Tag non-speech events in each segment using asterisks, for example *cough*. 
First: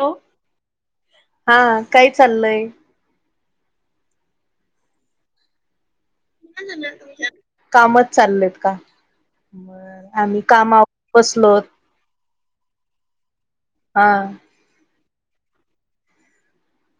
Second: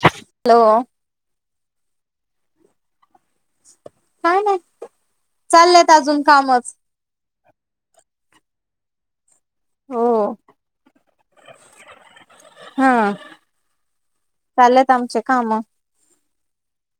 Low hello आ काय चालंलय? काय नाय चाल्यात त अजून कामं. का झालं तुमच्या? कामचं चाललेत का बरं आम्ही काम आवरून बसलोत. हां. आ. चाललेत आमचे कामं.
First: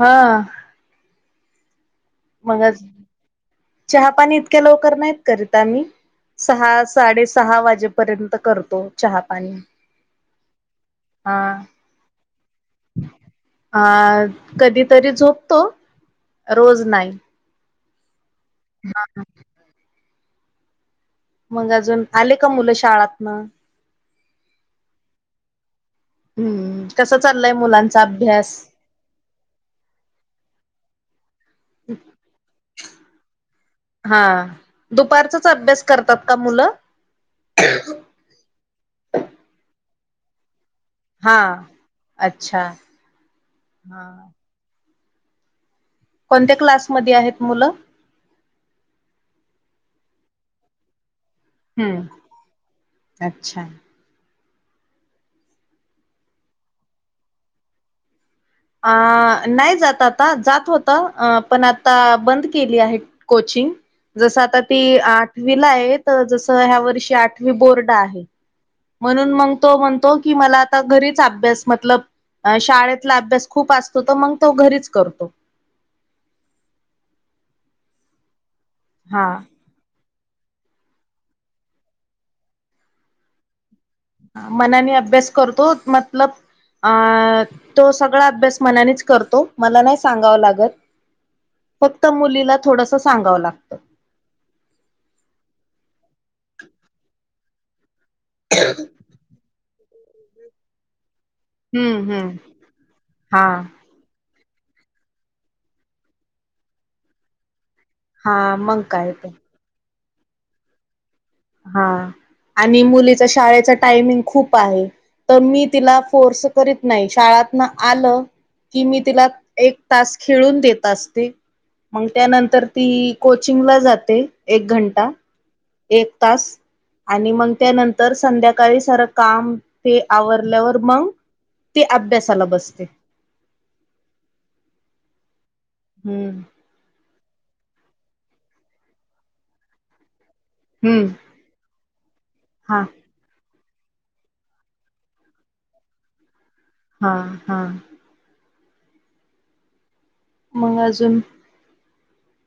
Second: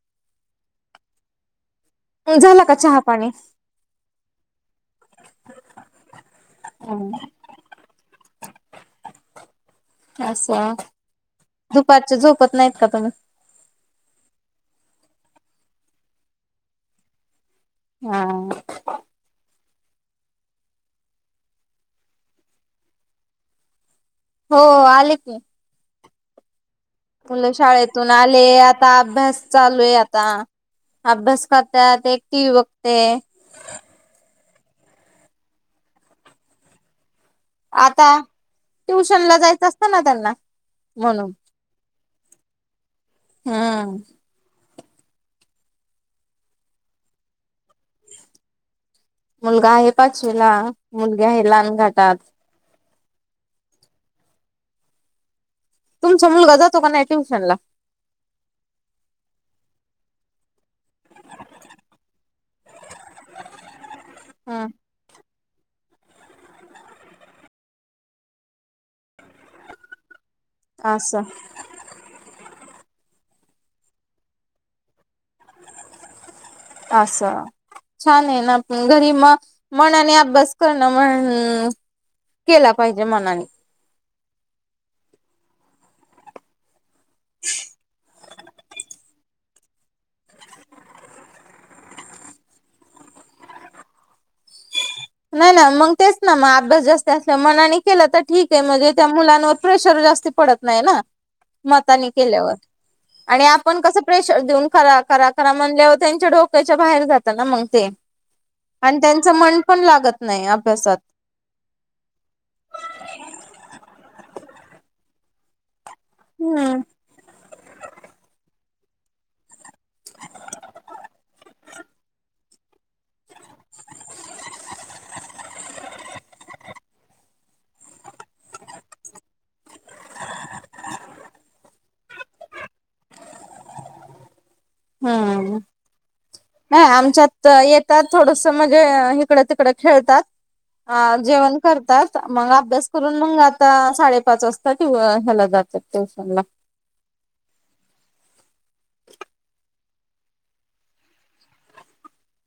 हां. अं झाला का मगच चहा पाणी? चहा पाणी इतक्या लवकर नाईत करत आम्ही सहा साडे सहा वाजे पर्यंत करतो चहा पाणी. असा हा दुपारचं झोपत नाहीत का तुम्ही? अ कधी तरी झोपतो रोज नाई. हा. हा हा. मग अजून आले का मुलं शाळांतन? हो आले की. हम्म कस चाललंय मुलं मुलांचा शाळेतून आले अभ्यास आता अभ्यास चालू ये आता. अभ्यास करत्यात, एक टी व्ही बघते. हा दुपारचांच अभ्यास करतात का मुलं? आता ट्यूशनला जायचं असतं ना त्यांना म्हणून हा अच्छा हम्म. हा कोणत्या क्लास मध्ये आहेत मुलं? मुलगा आहे पाचवीला मुलगी आहे ला हम्म अच्छा. तुमचा मुलगा जातो का नाय ट्यूशनला? अ नाई जात आता जात होता, अ पण आता बंद केली आहे. कोचिंग जस आता ती आ वीला आहे तर जसं ह्या वर्षी आठवी बोर्ड आहे. म्हणून मग तो म्हणतो की मला आ ता घरीच असं अभ्यास मतलब अ शाळेतला अभ्यास खूप असतो तर मग तो घरीच करतो. असं छान हाय ना घरी हा. मग मनाने अभ्यास करणं म्हण केला पायजे मनाने अ मनाने अभ्यास करतो मतलब अ तो सग सगळा अभ्यास मनानेच करतो, मला नाय सांगावं लागत. फक्त मुलीला थोडंस सांगावं लागतं. नाय ना मग तेच ना मग अभ्यास जास्ती असला मनाने केला तर ठीकय म्हणजे त्या मुलांवर प्रेशर जास्ती पडत नाय ना. मतानी हम्म हम्म केल्यावर आणि हा आपण कसं प्रेशर देऊन करा करा करा म्हणल्यावर त्यांच्या डोक्याच्या बाहेर जातं ना मग ते हा मग आणि काय ते. त्यांच मन पण लागत नाय अभ्यासात हा आणि मुलीचा शाळेचा टायमिंग खूप आहे, तर मी तिला फोर्स हम्म करीत नाही, शाळात नं आलं की, मी तिला एक तास खेळून देत असते. मग त्यानंतर ती, कोचिंगला जाते एक घंटा, एक तास आणि मग त्यानंतर संध्याकाळी सारं काम ते आवरल्यावर म ती अभ्यासाला बसते. हा हा. हम्म. नाही आमच्यात येतात थोडसं म्हणजे हिकडं-तिकडं खेळतात. अ हम्म जेवण करतात, मग हा अभ्यास कर पण मंग आता साडेपाच वाजता ट्यू ह्याला जातात ट्यूशनला हा, हा. मग अजून?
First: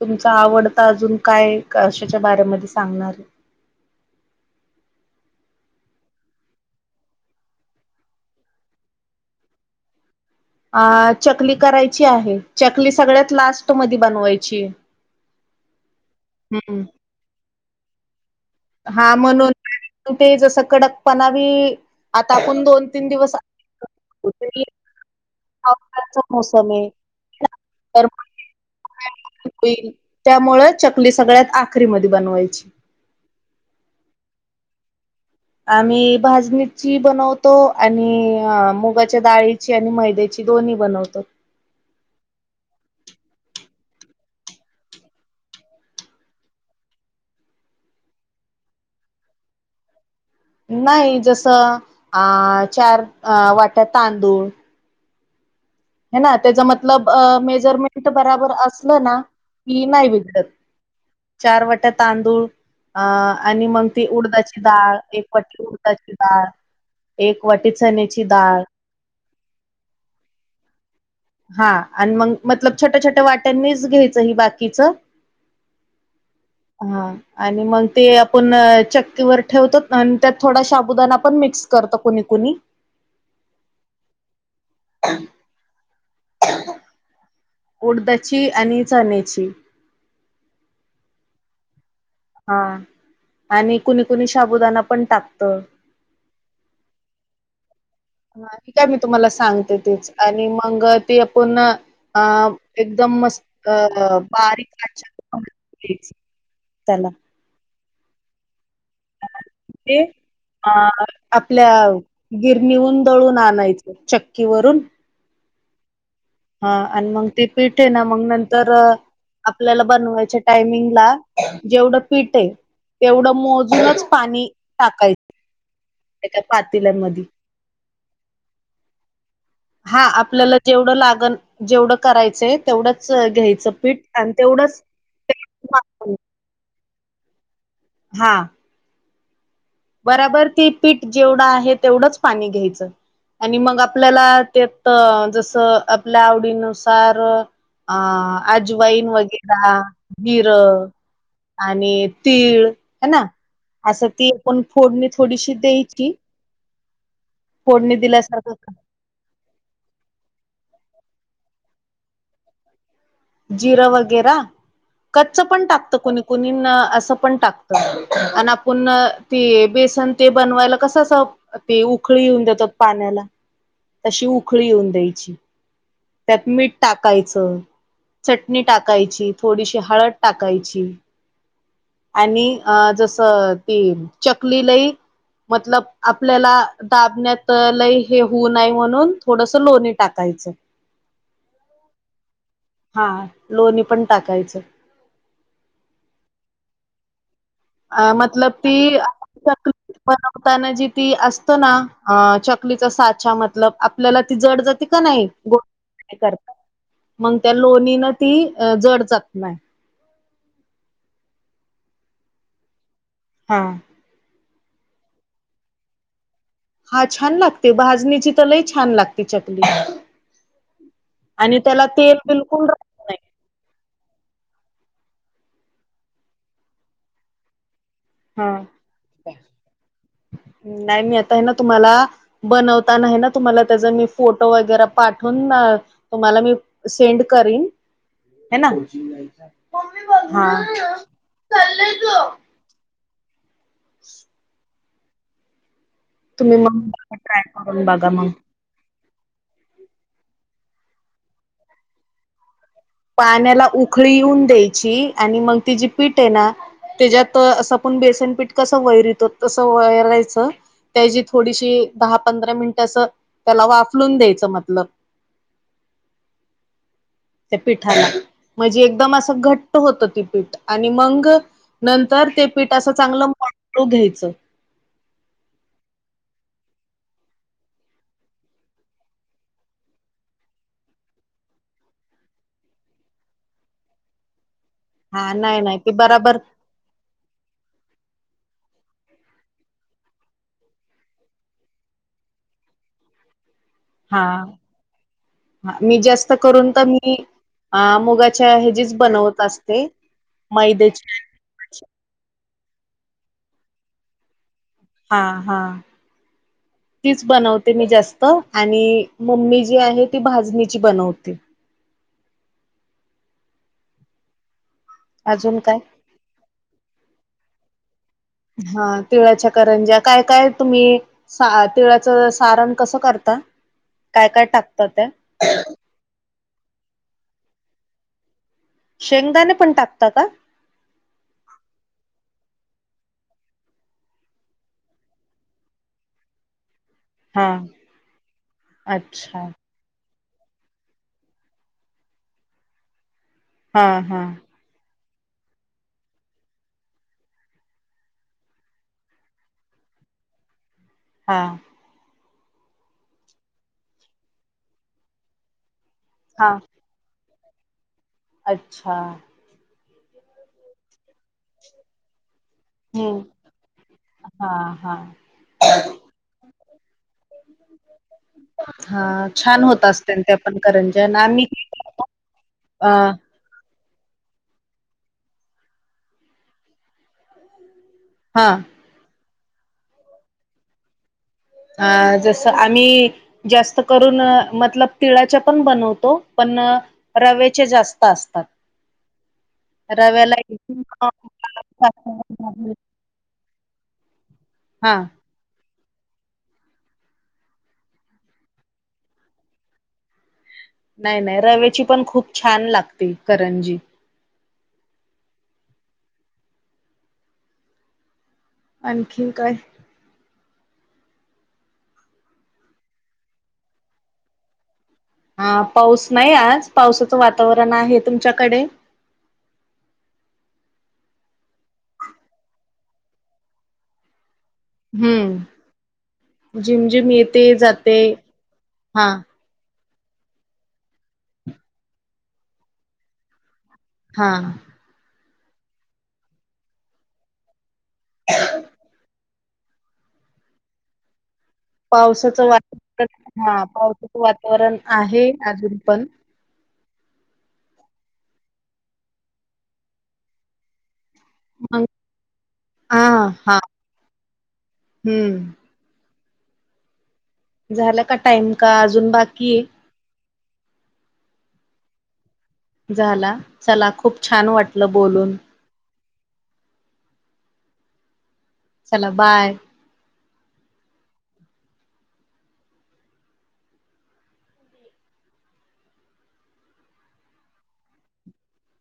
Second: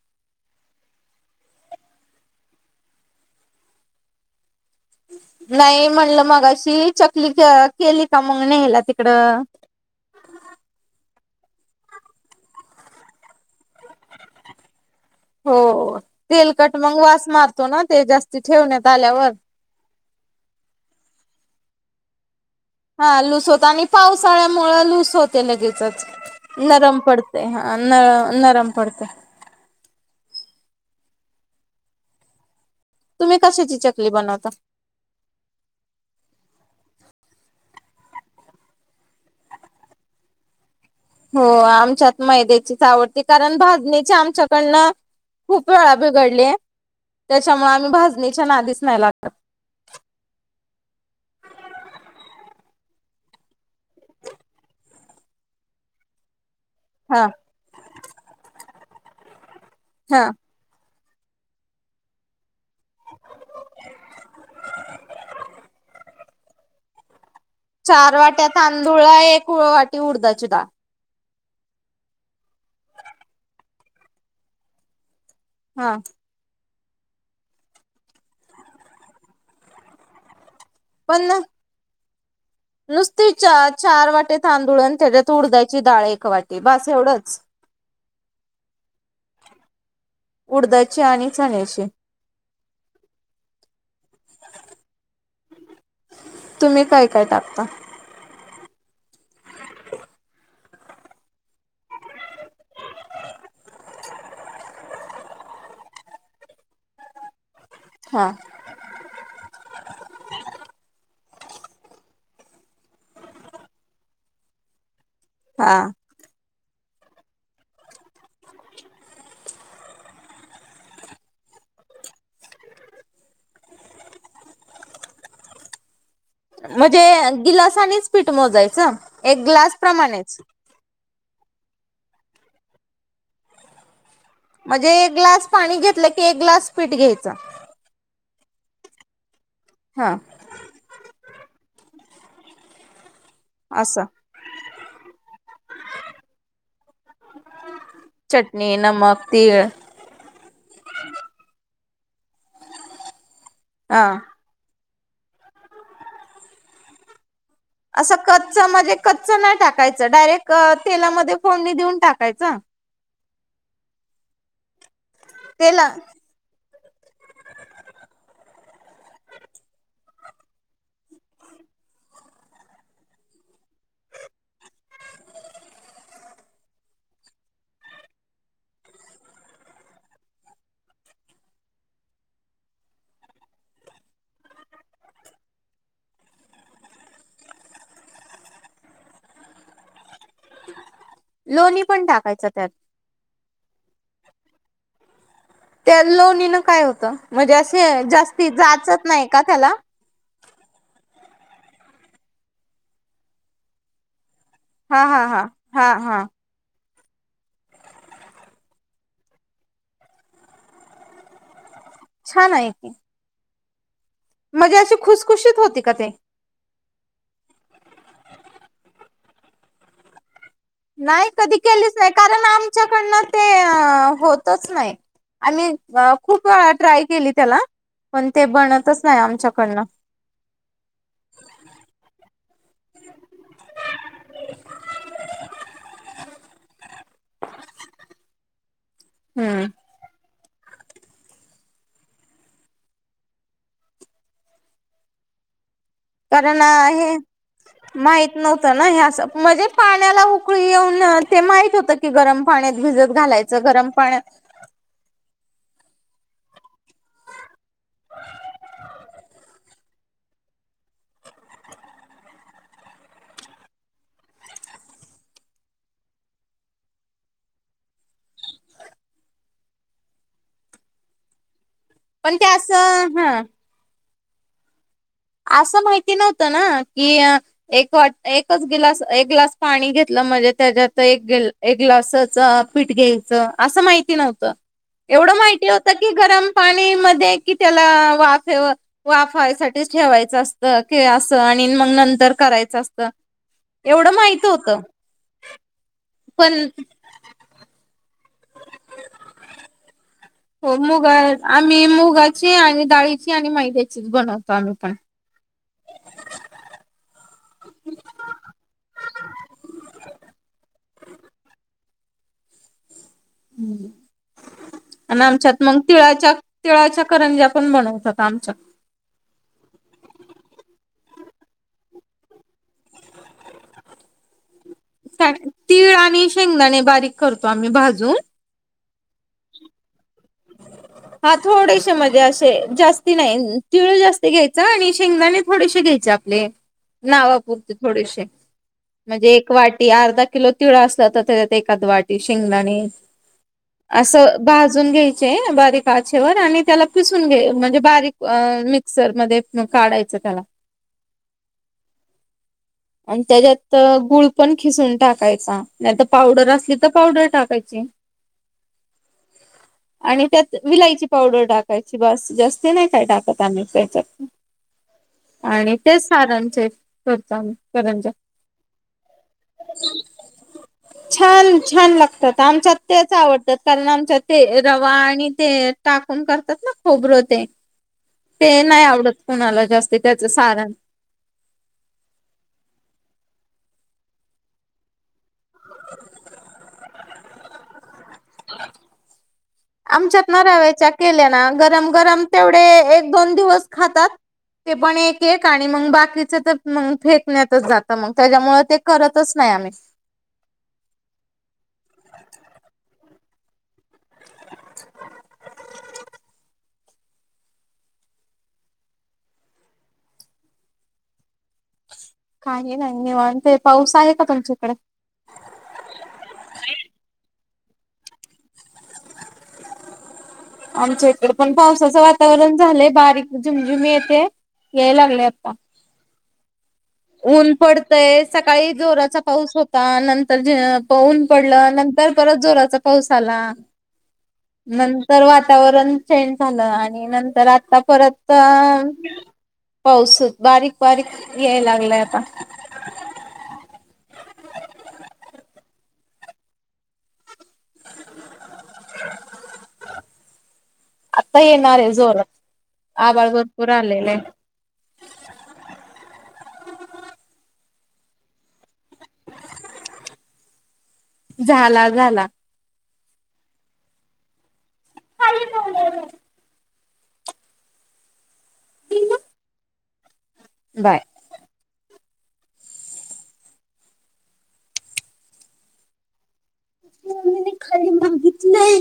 तुमचा आवडता अजून काये? कशाच्या बारेमधी सांगणार? नाही म्हणलं, मगाशी चकली क केली का? मग न्ह्यायला तिकडं. अ चकली करायची आहे, चकली सगळ्यात लास्ट मधी बनवायची. हो, तेलकट हम्म. मग वास मारतो ना ते जास्त हा म्हणून ते जसं कडकपणाबी, आता आपण दोन तीन हा दिवस लूस होत आणि पावसाळ्यामुळं लूस होते लगेचच. पावसाचा मोसम आहे नरम पडते हा, न तर नरम पडते. होईल, त्यामुळं चकली सगळ्यात आखरी मध्ये बनवायची. तुम्ही कशाची चकली बनवता? आम्ही भाजणीची बनवतो आणि मुगाच्या डाळीची आणि मैद्या ची दोन्ही बनवतो. हो आमच्यात मैद्याचीच आवडती, कारण भाजणीची आमच्याकडनं खूप वेळा बिघडलेय. त्याच्यामुळे आम्ही भाजणीच्या नादीच नाय लागत. नाही जसं अ, चार अ वाट्या तांदूळ हेना त्याचा मतलब, हा मेजरमेंट बराबर असलं ना की नाही हा बिघडत, चार वाट्या तांदूळ अ आणि मग ती उडदाची डाळ, एक पट्टी उडदाची डाळ. एक वाटीच चार वाट्या तांदूळला, एक वाटी उडदाची डाळ. हा आणि मग, मतलब छोट्या-छोट्या वाट्यांनीच घ्यायचं हे बाकीच. हा. हा आणि मग ते आपण चक्कीवर ठेवतोत ना आणि त्यात थोडा शा बुदाणा पण मिक्स करत कुणी कुणी. नुसती चार, चार वाटी तांदूळ अन् तेच्यात उडदाची डाळ एक वाटी, बास एवढंच. उडदाची आणि चण्याची उडदाची आणि चण्याची हा आणि कुणी कुणी शाबुदाना पण टाकतं. तुम्ही काय काय टाकता? *unintelligible* मी तुम्हाला सांगते तीच आणि मग ती आपण एकदम मस्त *unintelligible* त्याला हा. ते आ, आपल्या गिरणीहून दळून आणायचं, चक्कीवरून. हा. हा आणि मग ते पिठ आहे ना, मग नंतर आपल्याला बनवायच्या टायमिंगला जेवढं पीठ आहे. तेवढं मोजूनच पाणी टाकायचं. त्या पातेल्यामध्ये. म्हणजे गिलासानीच पिठ मोजायचं? एक ग्लास हा प्रमाणेच आपल्याला जेवढं लागण, जेवढं करायचंय तेवढंच घ्यायचं पीठ. आणि तेवढंच म्हणजे एक ग्लास पाणी घेतलं की एक ग्लास पीठ घ्यायच? हा. हा बरोबर ते पीठ जेवढं आहे, तेवढंच पाणी घ्यायचं. आणि मग असं आपल्याला त्यात जसं आपल्या आवडीनुसार चटणी अजावाईन नमक तीळ वगैरे जीरं आणि तीळ हे ना हा असं फोडणी थोडीशी द्यायची. फोडणी असं कच्च दिल्यासारखं म्हणजे कच्च नाही टाकायचं डायरेक्ट तेलामध्ये फोडणी देऊन टाकायचं. जिरं वगैरा, कच्च पण तेला टाकतं कुणी ना असं पण टाकत आणि आपण ते बेसन ते बनवायला कसं असं ते उखळी येऊन देतात पाण्याला. तशी उखळी येऊन द्यायची. त्यात मीठ टाकायचं. चटणी टाकायची, थोडीशी हळद टाकायची. आणि अ जसं ती चकली लई मतलब आपल्याला दाबण्यात लय हे होऊ नाही म्हणून थोडस लोणी टाकायचं. लोणी पण टाकायच त्यात. हा लोणी पण टाकायचं त्या लोणीनं काय होतं म्हणजे असे अ जास्ती मतलब ती जाचत नाही का त्याला? चकली बनवताना जी ती असत ना चकलीचा साचा मतलब आपल्याला ती जड तिथं हा हा नाही. हा हा हा *unintelligible* मग त्या लोणीन ती जड जात नाही. छान आहे की. हा म्हणजे अशी खुसखुशीत होती का ते? हा छान लागते. भाजणीची तर लई छान लागते चकली. नाही. कधी आणि त्याला केलीच नाही तेल कारण बिलकुल राहत नाही आमच्याकडनं ते होतच नाही. आम्ही खूप ट्राय केली त्याला पण ते हा बनतच नाही आमच्याकडन. नाही मी आता आहे ना तुम्हाला बनवताना आहे ना तुम्हाला त्याचा मी फोटो वगैरे पाठवून तुम्हाला मी सेंड करीन. हाय ना. मम्मी हम्म पप्पा *unintelligible* *inaudible* तुम्ही कारण मग हे ट्राय करून बघा मग माहित न्हवं त हे अस, म्हणजे पाण्याला उकळी येऊन ते माहित होत की गरम पाण्यात भिजत घालायचं पाण्याला गरम उखळी पाण्यात येऊन द्यायची आणि मग ति जे पीठ आहे ना तेज्यात असं आपण बेसन पीठ कसं वैरीतो तसं वैरायच त्याची थोडीशी दहा पंधरा मिनिट असं त्याला वाफलून द्यायच मतलब त्या पिठाला म्हणजे एकदम असं घट्ट होत ते पीठ आणि मंग नंतर ते पीठ असं चांगलं मळू मळू घ्यायच. असं माहिती नव्हतं ना की अ एक वाट, एकच गिलास, एक ग्लास पाणी घेतलं म्हणजे त्याच्यात एक गिल एक ग्लासाच पीठ घ्यायचं, असं माहिती नव्हतं, हा एवढं नाही माहिती नाही ते होतं की बराबर गरम पाणी मध्ये कि त्याला वाफेव वाफाय साठीच ठेवायचं असत की अस, आणि मग नंतर करायच असतं एवढं हा माहित होतं. हा मी जास्त पण करून तर मी, अ मुगाच्या ह्याजिच बनवत असते. हो मुगा, मैद्याची आम्ही मुगाची आणि डाळीची आणि मैद्याचीच बनवतो आम्ही पण. आ हा तीच बनवते मी जास्त, आणि मम्मी जी आहे ती भाजणीची बनवते. हम्म आणि अजून आमच्यात काय मंग तिळाच्या तिळाच्या करंजा पण बनवतात आमच्या हा तिळाच्या करंज्या, काय काय तुम्ही सा, तिळाचं सारण कसं करता?, काय काय टाक टाक, तीळ आणि शेंगदाणे बारीक करतो आम्ही भाजून शेंगदाणे पण टाकता का? हा थोडेशे म्हणजे अशे जास्ती नाही, तिळ जास्त घ्यायचं आणि शेंगदाणे थोडेशे घ्यायचे आप ले हा नावापुरते थोडेशे, म्हणजे अच्छा एक वाट टी अर्धा किलो तिळ असला तर, त्याच्यात एखाद वाटी शेंगदाणे हा हा असं भाजून घ्यायचे, बारीक आचेवर आणि त्याला पिसून घे म्हणजे, बारीक अ मिक्सर मध्ये काढायचं त्याला. हा. आणि त्याज्यात अ गुळ पण खिसून टाकायचा. नाहीतर पावडर हा असली तर पावडर टाकायची. अच्छा. आणि त्यात विलायची पावडर टाकायची बास, जास त नाही काय हम्म टाकत आम्ही त्याच्यात. हा हा आणि तेच सारनचे करतो आम्ही करंज्या. हा छान होत असतील त्या पण करंज्या आणि आम्ही छान-छान लागतात, आमच्यात अ तेच आवडतात. कारण आमच्यात ते रवा आणि ते टाकून करतात ना खोबर ते हा ते नाही आवडत कुणाला जास्त त्याचं सारण. अ जसं आम्ही जास्त करून अ मतलब तिळाच्या पण बनवतो पण, रव्याच्या जास्त असतात. आमच्यात रव्याला ना एकदम रव्याच्या केल्या ना गरम गरम तेवढे एक दोन दिवस खातात, ते हा पण एक केक आणि मंग बाकीच तर मंग फेकण्यातच जात मंग त्याच्यामुळ ते करतच नाही आम्ही. नाही नाही, रव्याची पण खूप छान लागते करंजी. आणखीन काय? काही नाही, निवांत आहे, पाऊस आहे का तुमच्याकडे? हा पाऊस नाही आज, पावसाचं वातावरण आहे, तुमच्याकडे? आमच्या इकडे पण पावसाचं वातावरण झालंय, बारीक झिमझिम येते, याय लागलय आता. जिम जिम ये ऊन पडतंय, सकाळी जोराचा पाऊस हो सहा नंतर जे प ऊन पडलं, नंतर परत जोराचा पाऊस आला. हा हा. नंतर वातावरण चेंज झालं आणि नंतर आता परत पाऊस, बारीक बारीक यायला लागलाय आता पावसाचं, *unintelligible* हा पावसाचं वातावरण आहे अजून पण. आता येणार मग आहे जोरात, हा आभाळ हा भरपूर आलेलंय. हम्म. झाला का टाइम का अजून बाकीये? झाला, झाला. झाला, चला खूप छान वाटलं बोलून. चला, बाय. बाय. मम्मीने खाली मागितलंय.